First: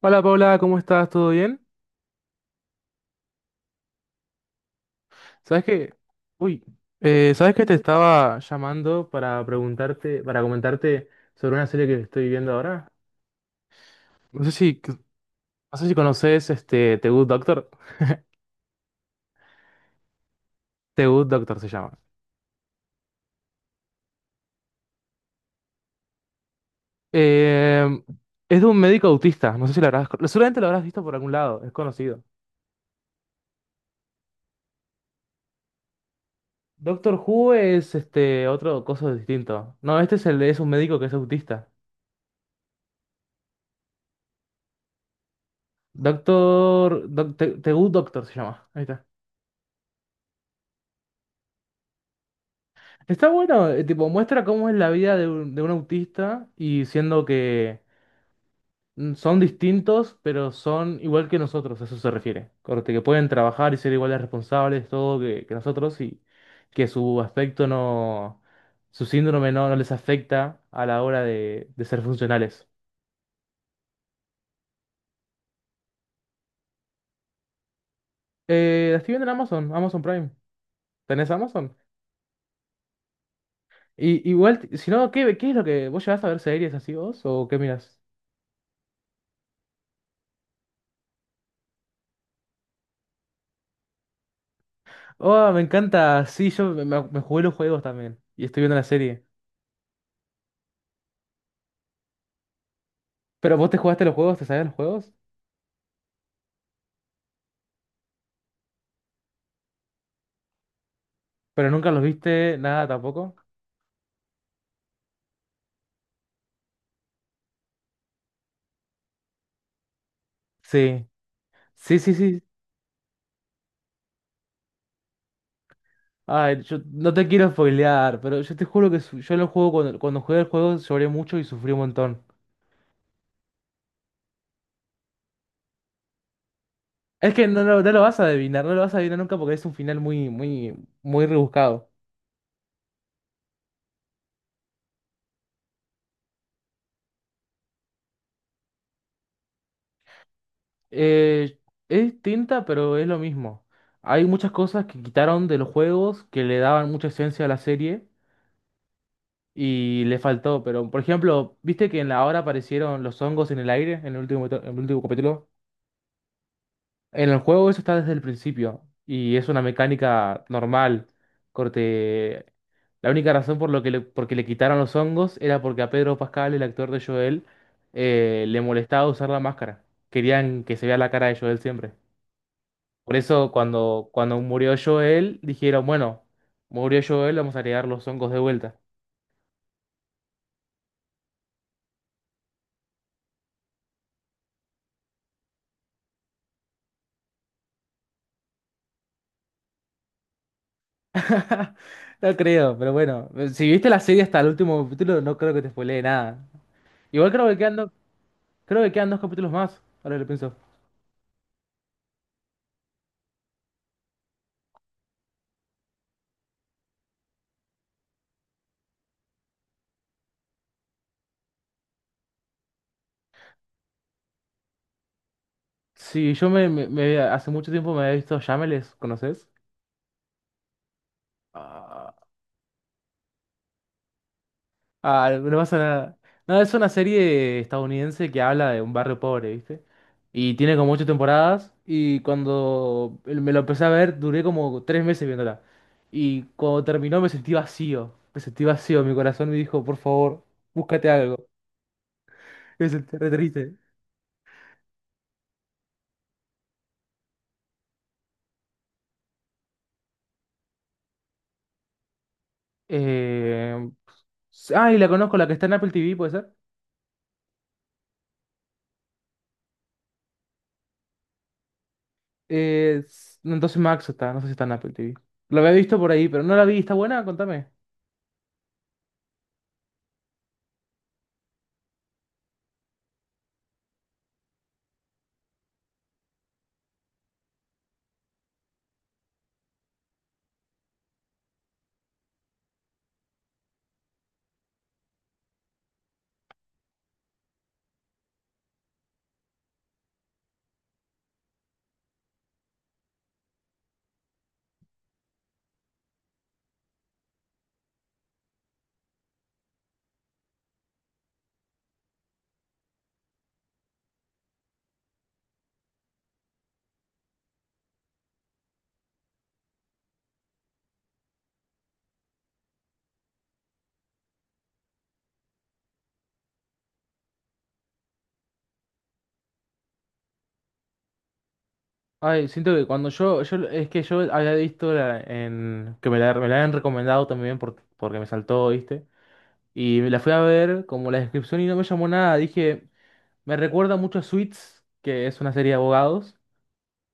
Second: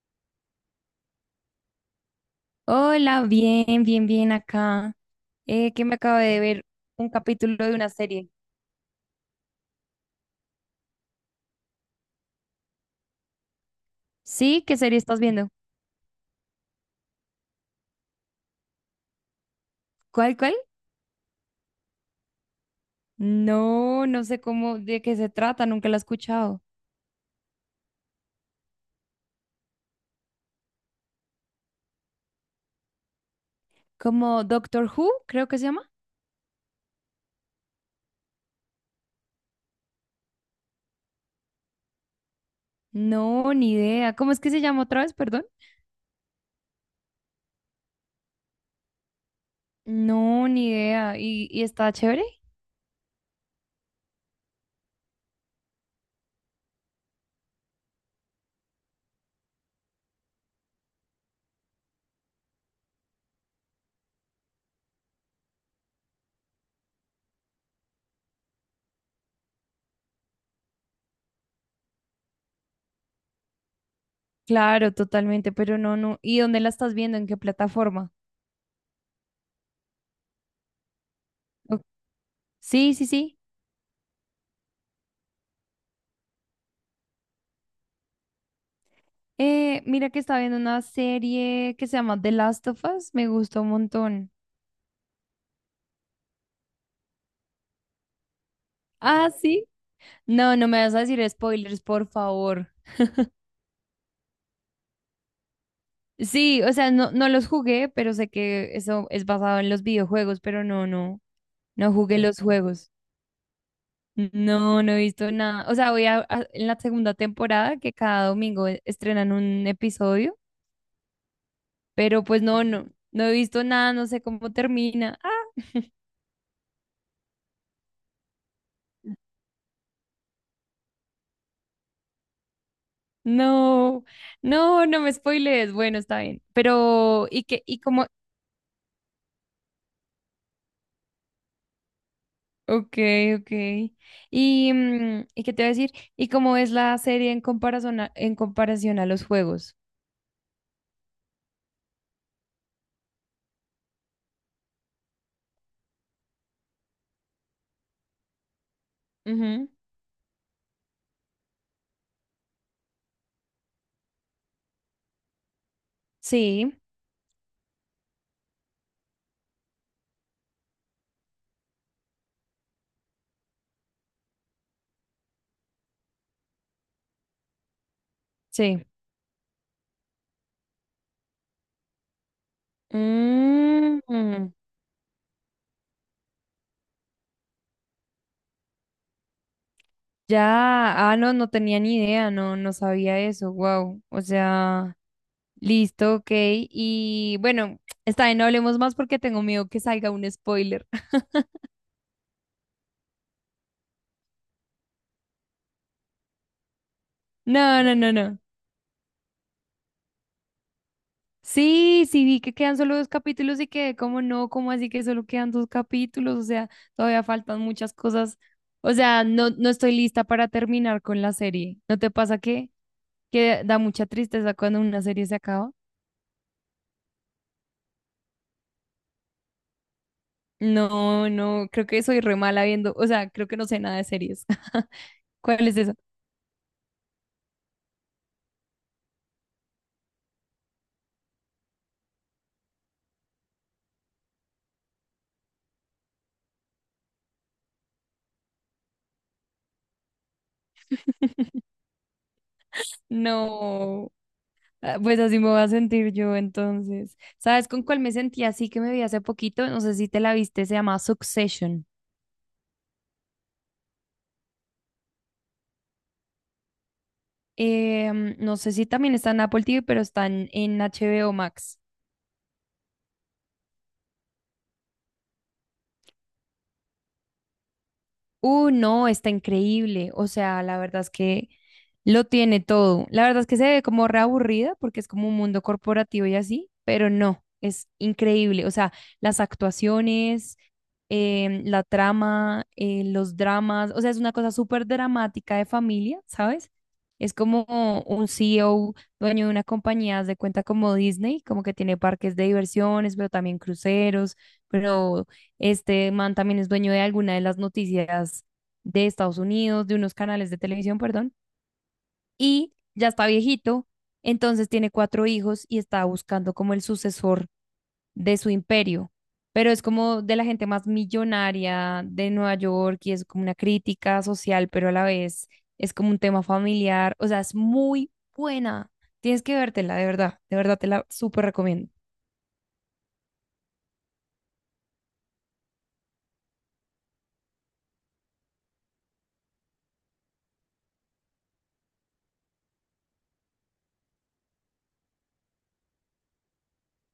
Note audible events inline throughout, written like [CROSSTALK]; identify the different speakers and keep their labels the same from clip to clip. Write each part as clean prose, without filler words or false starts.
Speaker 1: Hola Paula, ¿cómo estás? ¿Todo bien?
Speaker 2: Hola, bien, bien, bien acá.
Speaker 1: ¿Sabes
Speaker 2: Que
Speaker 1: que,
Speaker 2: me acabo de
Speaker 1: Uy,
Speaker 2: ver un
Speaker 1: ¿sabes
Speaker 2: capítulo
Speaker 1: que te
Speaker 2: de una serie.
Speaker 1: estaba llamando para preguntarte, para comentarte sobre una serie que estoy viendo ahora? No sé
Speaker 2: ¿Sí? ¿Qué
Speaker 1: si,
Speaker 2: serie estás viendo?
Speaker 1: no sé si conoces este The Good Doctor.
Speaker 2: ¿Cuál, cuál?
Speaker 1: The Good Doctor se llama.
Speaker 2: No, no sé cómo, de qué se trata, nunca la he escuchado.
Speaker 1: Eh, es de un médico autista, no sé si seguramente lo habrás visto por algún lado, es conocido.
Speaker 2: ¿Como Doctor Who, creo que se llama?
Speaker 1: Doctor Who es este otro cosa distinto. No, este es un médico que es autista.
Speaker 2: No, ni idea. ¿Cómo es que se llama otra vez, perdón?
Speaker 1: Doctor, Doc- The The Good Doctor se llama. Ahí está.
Speaker 2: No, ni idea. Y está chévere?
Speaker 1: Está bueno, tipo, muestra cómo es la vida de un autista y siendo que son distintos, pero son igual que nosotros, a eso se refiere. Corte, que pueden trabajar y ser igual de responsables, todo que nosotros y que su aspecto no, su síndrome no les afecta a la hora de ser funcionales.
Speaker 2: Claro, totalmente, pero no, no. ¿Y dónde la estás viendo? ¿En qué plataforma?
Speaker 1: La estoy viendo en Amazon, Amazon Prime. ¿Tenés Amazon?
Speaker 2: O- Sí, sí, sí.
Speaker 1: Y igual, si no, ¿qué es lo que vos llevas a ver series así vos o qué miras?
Speaker 2: Mira que estaba viendo una serie que se llama The Last of Us, me gustó un montón.
Speaker 1: Oh, me encanta. Sí, yo me jugué los juegos también. Y estoy viendo la serie.
Speaker 2: Ah, sí. No, no me vas a decir spoilers, por favor.
Speaker 1: Pero vos te jugaste los juegos, te sabías los juegos,
Speaker 2: Sí, o sea, no, no los jugué, pero sé que eso es basado en los videojuegos, pero no, no,
Speaker 1: pero nunca
Speaker 2: no
Speaker 1: los
Speaker 2: jugué los
Speaker 1: viste nada
Speaker 2: juegos.
Speaker 1: tampoco.
Speaker 2: No, no he visto nada. O sea, en la segunda temporada que cada domingo estrenan un episodio,
Speaker 1: Sí, sí, sí,
Speaker 2: pero pues
Speaker 1: sí.
Speaker 2: no, no, no he visto nada, no sé cómo termina. Ah,
Speaker 1: Ay, yo no te quiero spoilear, pero yo te juro que yo lo juego cuando jugué el juego lloré mucho y sufrí un montón.
Speaker 2: no, no, no me spoilees. Bueno, está bien. Pero,
Speaker 1: Es
Speaker 2: ¿y
Speaker 1: que no,
Speaker 2: qué, y
Speaker 1: lo no lo
Speaker 2: cómo
Speaker 1: vas a adivinar, no lo vas a adivinar nunca porque es un final muy, muy, muy rebuscado.
Speaker 2: ok, ok? Y, ¿y qué te voy a decir? ¿Y cómo es la serie en comparación a los juegos?
Speaker 1: Eh, es distinta, pero es lo mismo. Hay muchas cosas que quitaron de los juegos que le daban mucha esencia a la serie.
Speaker 2: Ujú.
Speaker 1: Y le faltó. Pero, por ejemplo, ¿viste que en la hora aparecieron los hongos en el aire en el último capítulo?
Speaker 2: Sí,
Speaker 1: En el juego eso está desde el principio y es una mecánica normal. Corte. La única razón porque le quitaron los hongos era porque a Pedro Pascal, el actor de Joel, le
Speaker 2: sí.
Speaker 1: molestaba usar la máscara. Querían que se vea la cara de Joel siempre. Por eso
Speaker 2: Mm,
Speaker 1: cuando
Speaker 2: mm.
Speaker 1: murió Joel, dijeron, bueno, murió Joel, vamos a agregar los hongos de vuelta.
Speaker 2: Ya, ah, no, no tenía ni idea, no, no sabía eso, wow. O sea, listo, ok. Y bueno, está bien, no hablemos más porque tengo miedo que salga un spoiler. [LAUGHS]
Speaker 1: No creo, pero bueno, si viste la serie hasta el último capítulo, no creo que te spoilee nada. Igual creo que quedan,
Speaker 2: No,
Speaker 1: do-
Speaker 2: no, no, no.
Speaker 1: creo que quedan dos capítulos más, ahora que lo pienso.
Speaker 2: Sí, sí, vi que quedan solo dos capítulos y que, como no? como así que solo quedan dos capítulos? O sea, todavía faltan muchas cosas. O sea, no, no estoy lista para terminar con la serie. ¿No te pasa que da mucha tristeza cuando una serie se acaba?
Speaker 1: Sí, yo me, me- me- hace mucho tiempo me había visto Shameless, ¿conoces?
Speaker 2: No, no, creo que
Speaker 1: Ah,
Speaker 2: soy re mala viendo, o sea, creo que no sé nada de series. [LAUGHS]
Speaker 1: ah, no
Speaker 2: ¿Cuál es
Speaker 1: pasa
Speaker 2: esa?
Speaker 1: nada. No, es una serie estadounidense que habla de un barrio pobre, ¿viste? Y tiene como ocho temporadas, y cuando me lo empecé a ver, duré como 3 meses viéndola. Y cuando terminó me sentí vacío, mi corazón me dijo, por favor, búscate algo. Me sentí re triste.
Speaker 2: No, ah, pues así me voy a sentir yo entonces. ¿Sabes con cuál me sentí así que me vi hace poquito? No sé si te la viste, se llama Succession.
Speaker 1: Eh, y la conozco, la que está en Apple TV, ¿puede ser?
Speaker 2: No sé si también está en Apple TV, pero está en HBO Max.
Speaker 1: No, entonces Max está, no sé si está en Apple TV. La había visto por ahí, pero no la vi, ¿está buena? Contame.
Speaker 2: No, está increíble. O sea, la verdad es que lo tiene todo. La verdad es que se ve como reaburrida porque es como un mundo corporativo y así, pero no, es increíble. O sea, las actuaciones, la trama, los dramas, o sea, es una cosa súper dramática de familia, ¿sabes? Es como un CEO, dueño de una compañía, haz de cuenta como Disney, como que tiene parques de diversiones, pero también cruceros, pero este man también es dueño de alguna de las noticias de Estados Unidos, de unos canales de televisión, perdón, y ya está viejito, entonces tiene cuatro hijos y está buscando como el sucesor de su imperio, pero es como de la gente más millonaria de Nueva York y es como una crítica social, pero a la vez es como un tema familiar, o sea, es muy buena. Tienes que vértela, de verdad te la súper recomiendo.
Speaker 1: Ay, siento que cuando yo es que yo había visto la, en, que me la habían recomendado también porque me saltó, ¿viste? Y me la fui a ver como la descripción y no me llamó nada. Dije, me recuerda mucho a Suits, que es una serie de abogados.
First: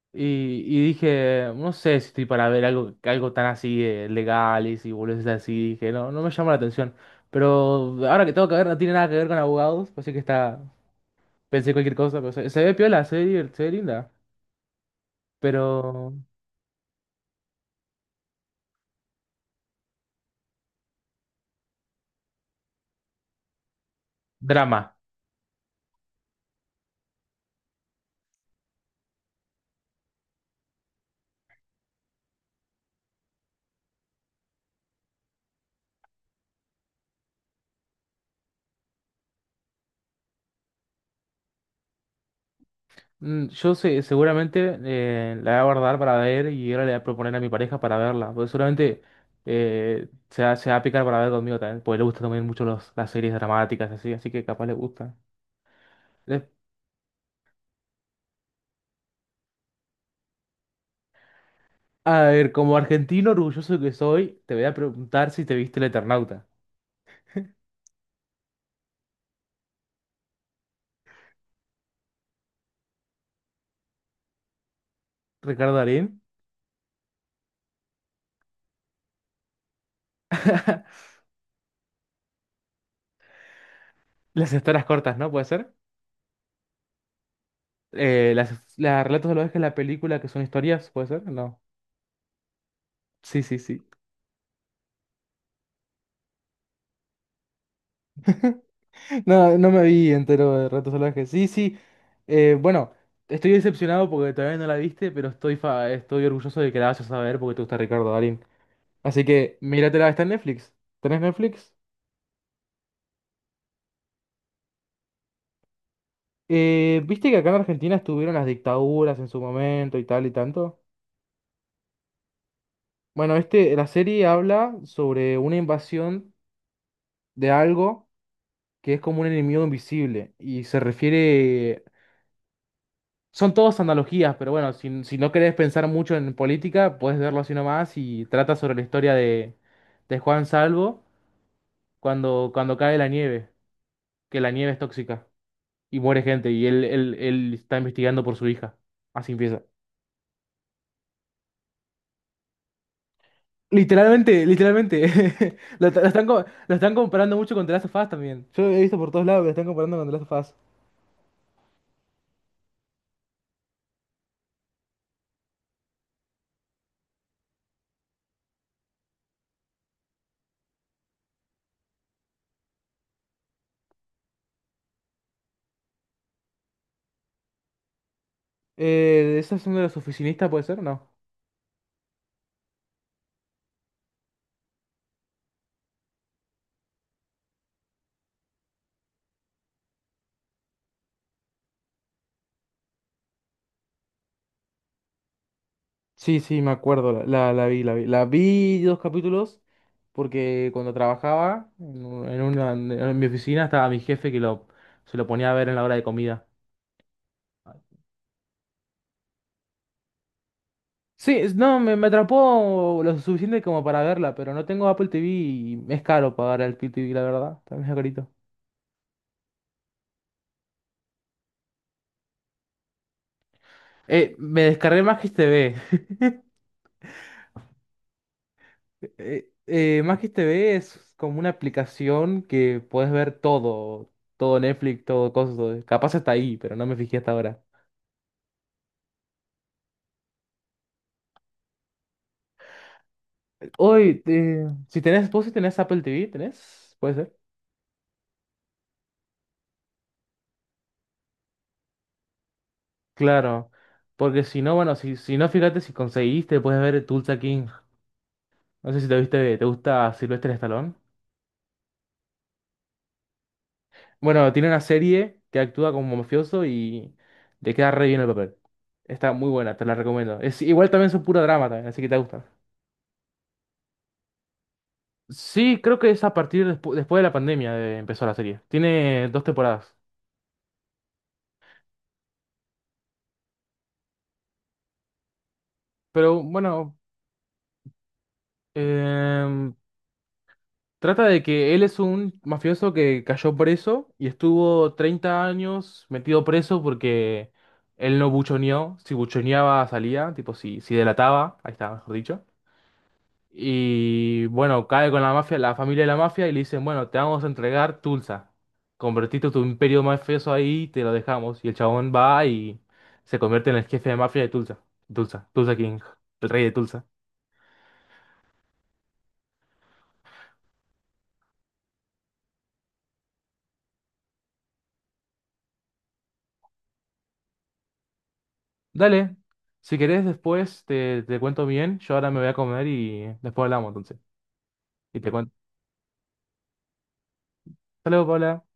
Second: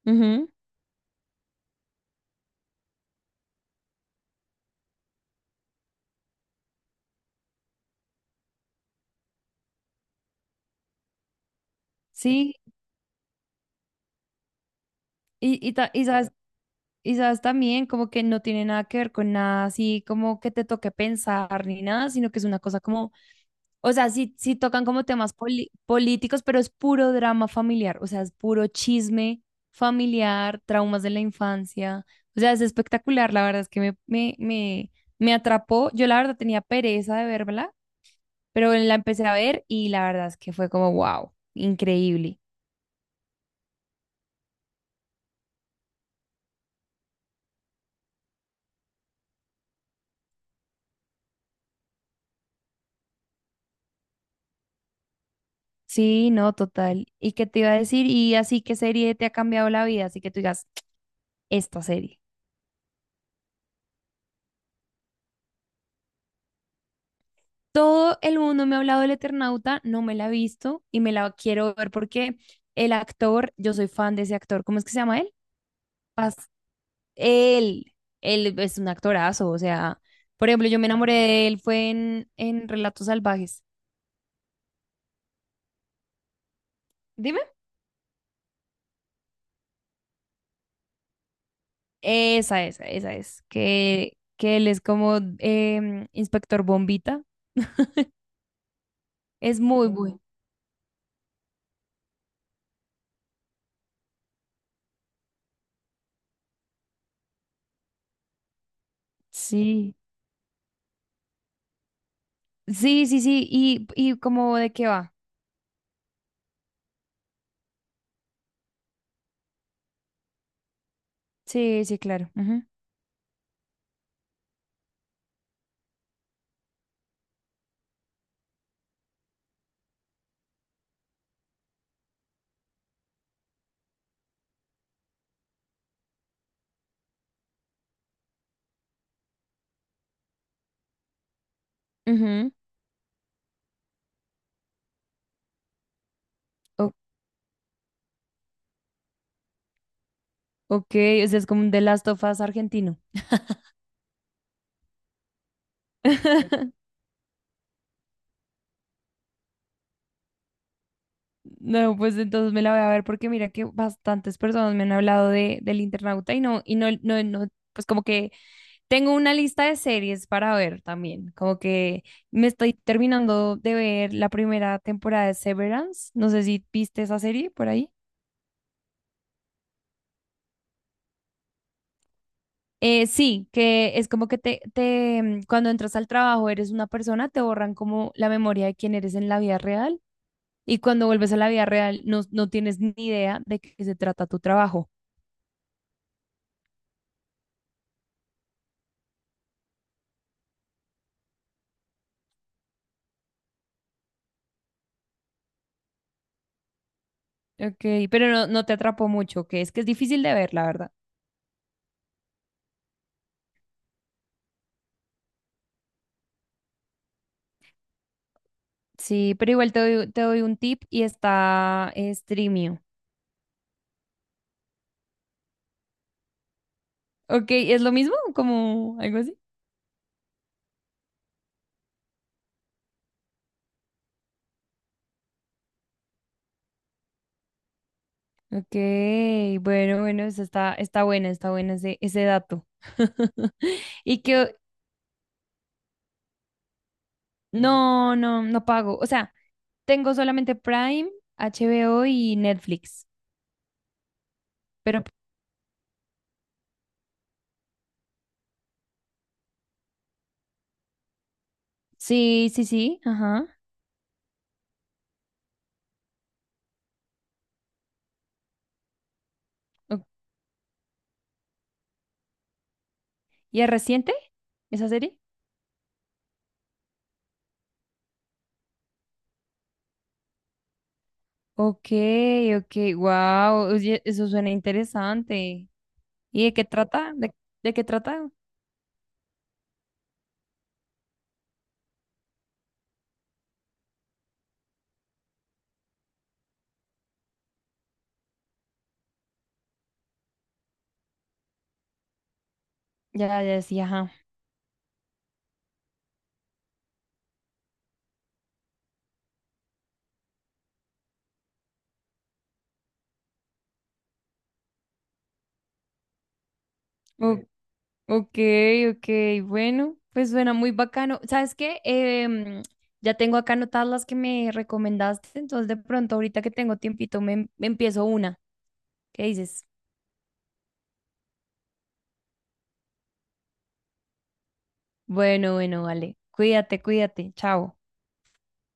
Speaker 2: Ujú,
Speaker 1: Y dije, no sé si estoy para ver algo tan así legal y si boludeces así. Dije, no, no me llama la atención. Pero ahora que tengo que ver, no tiene nada que ver con abogados. Así que está. Pensé cualquier cosa, pero se,
Speaker 2: sí,
Speaker 1: se ve piola, se ve linda.
Speaker 2: y
Speaker 1: Pero.
Speaker 2: sabes y sabes también como que no tiene nada que ver con nada así como que te toque pensar ni nada, sino que es una cosa como, o sea, sí, sí tocan
Speaker 1: Drama.
Speaker 2: como temas políticos, pero es puro drama familiar, o sea, es puro chisme familiar, traumas de la infancia, o sea, es espectacular, la verdad es que me atrapó, yo la verdad tenía pereza de verla, pero la empecé a ver y la verdad es que fue como, wow, increíble.
Speaker 1: Yo sé, seguramente la voy a guardar para ver y ahora le voy a proponer a mi pareja para verla. Porque seguramente se va a picar para ver conmigo también. Porque le gustan también mucho las series dramáticas así, así que capaz le gusta.
Speaker 2: Sí, no, total. ¿Y qué te iba a decir? Y así, ¿qué serie te ha cambiado la vida? Así que tú digas. Esta serie.
Speaker 1: A ver, como argentino orgulloso que soy, te voy a preguntar si te viste el Eternauta.
Speaker 2: Todo el mundo me ha hablado del Eternauta, no me la he visto y me la quiero ver porque el actor, yo soy fan de ese actor, ¿cómo es que se llama él?
Speaker 1: Ricardo Darín.
Speaker 2: Pas él, él es un actorazo, o sea, por ejemplo, yo me
Speaker 1: [LAUGHS]
Speaker 2: enamoré de él, fue en Relatos Salvajes.
Speaker 1: Las historias cortas, ¿no? ¿Puede ser?
Speaker 2: Dime.
Speaker 1: Eh, las, las relatos de los que la película que son historias, ¿puede ser? No.
Speaker 2: Esa
Speaker 1: Sí,
Speaker 2: es,
Speaker 1: sí, sí. [LAUGHS]
Speaker 2: que él es como Inspector Bombita.
Speaker 1: No,
Speaker 2: Es
Speaker 1: no me
Speaker 2: muy
Speaker 1: vi
Speaker 2: bueno.
Speaker 1: entero de relatos salvajes. Sí, sí. Bueno, estoy decepcionado porque todavía no la viste, pero estoy orgulloso de que la vayas a ver porque te gusta Ricardo Darín. Así que
Speaker 2: Sí,
Speaker 1: míratela, está en Netflix. ¿Tenés Netflix?
Speaker 2: sí, sí, sí, y como de qué va.
Speaker 1: ¿Viste que acá en Argentina estuvieron las dictaduras en su momento y tal y tanto?
Speaker 2: Sí, sí, claro.
Speaker 1: Bueno, este, la serie habla sobre una invasión de algo que es como un enemigo invisible y se refiere. Son todas analogías, pero bueno, si no querés pensar mucho en política, puedes verlo así nomás y trata sobre la historia de Juan Salvo cuando,
Speaker 2: Ujú,
Speaker 1: cuando cae la nieve, que la nieve es tóxica y muere gente y él,
Speaker 2: ujú.
Speaker 1: él, él está investigando por su hija. Así empieza.
Speaker 2: Ok, o sea, es como un The Last of Us argentino.
Speaker 1: Literalmente, literalmente. [LAUGHS] Lo, lo están, co- lo
Speaker 2: [LAUGHS]
Speaker 1: están comparando mucho con The Last of Us también. Yo he visto por todos lados que lo están comparando con The Last of Us.
Speaker 2: No, pues entonces me la voy a ver porque mira que bastantes personas me han hablado de, del Internauta y no, no, no, pues como que tengo una lista de series para ver también, como que me estoy terminando de ver la primera temporada de Severance, no sé si viste esa serie por ahí.
Speaker 1: ¿Esa es una de las oficinistas, puede ser? No.
Speaker 2: Sí, que es como que cuando entras al trabajo eres una persona, te borran como la memoria de quién eres en la vida real y cuando vuelves a la vida real, no, no tienes ni idea de qué se trata tu trabajo.
Speaker 1: Sí, sí, me acuerdo, la vi. La vi dos capítulos porque cuando trabajaba en, un- en una, en mi oficina estaba mi jefe que se lo ponía a ver en la hora de comida.
Speaker 2: Ok, pero no, no te atrapó mucho, que es difícil de ver, la verdad.
Speaker 1: Sí, no, me atrapó lo suficiente como para verla, pero no tengo Apple TV y es caro pagar el Apple TV, la verdad. También es carito.
Speaker 2: Sí, pero igual te doy un tip y está Streamio.
Speaker 1: Me descargué Magis TV.
Speaker 2: Ok, ¿es lo mismo? ¿Como algo así?
Speaker 1: Magis TV es como una aplicación que puedes ver todo, todo Netflix, todo cosas, capaz está ahí, pero no me fijé hasta ahora.
Speaker 2: Ok, bueno, bueno, eso está, está buena ese, ese dato. [LAUGHS] Y
Speaker 1: Hoy,
Speaker 2: que
Speaker 1: vos si tenés Apple TV, ¿tenés? ¿Puede ser?
Speaker 2: no, no, no pago. O sea, tengo solamente Prime, HBO y Netflix.
Speaker 1: Claro, porque si no, bueno,
Speaker 2: Pero
Speaker 1: si no, fíjate si conseguiste, puedes ver Tulsa King. No sé si te viste, ¿te gusta Sylvester Stallone?
Speaker 2: sí, sí, sí, ajá.
Speaker 1: Bueno, tiene una serie que actúa como mafioso y le queda re bien el papel. Está muy buena, te la
Speaker 2: Ok.
Speaker 1: recomiendo. Igual también es un puro drama también, así que te gusta.
Speaker 2: ¿Y es reciente? Esa serie.
Speaker 1: Sí, creo que es a partir después de la pandemia empezó la serie. Tiene dos temporadas.
Speaker 2: Ok, ok, wow, oye, eso suena interesante.
Speaker 1: Pero
Speaker 2: ¿Y de qué
Speaker 1: bueno,
Speaker 2: trata? De qué trata?
Speaker 1: em, trata de que él es un mafioso que cayó preso y estuvo 30 años metido preso porque él no buchoneó. Si buchoneaba, salía. Tipo, si delataba, ahí está, mejor dicho.
Speaker 2: Ya, ya, sí, ajá.
Speaker 1: Y bueno, cae con la mafia, la familia de la mafia, y le dicen, bueno, te vamos a entregar Tulsa. Convertiste tu imperio mafioso ahí y te lo dejamos. Y el chabón va y se convierte en el jefe de mafia de Tulsa. Tulsa, Tulsa King, el rey de Tulsa.
Speaker 2: O- ok, ok, bueno, pues suena muy bacano. ¿Sabes qué? Em, ya tengo acá anotadas las que me recomendaste, entonces de pronto ahorita que tengo tiempito me empiezo una. ¿Qué
Speaker 1: Dale,
Speaker 2: dices?
Speaker 1: si querés después te cuento bien, yo ahora me voy a comer y después hablamos entonces. Y te cuento.
Speaker 2: Bueno, bueno, vale. Cuídate, cuídate. Chao.
Speaker 1: Hasta luego, Paula.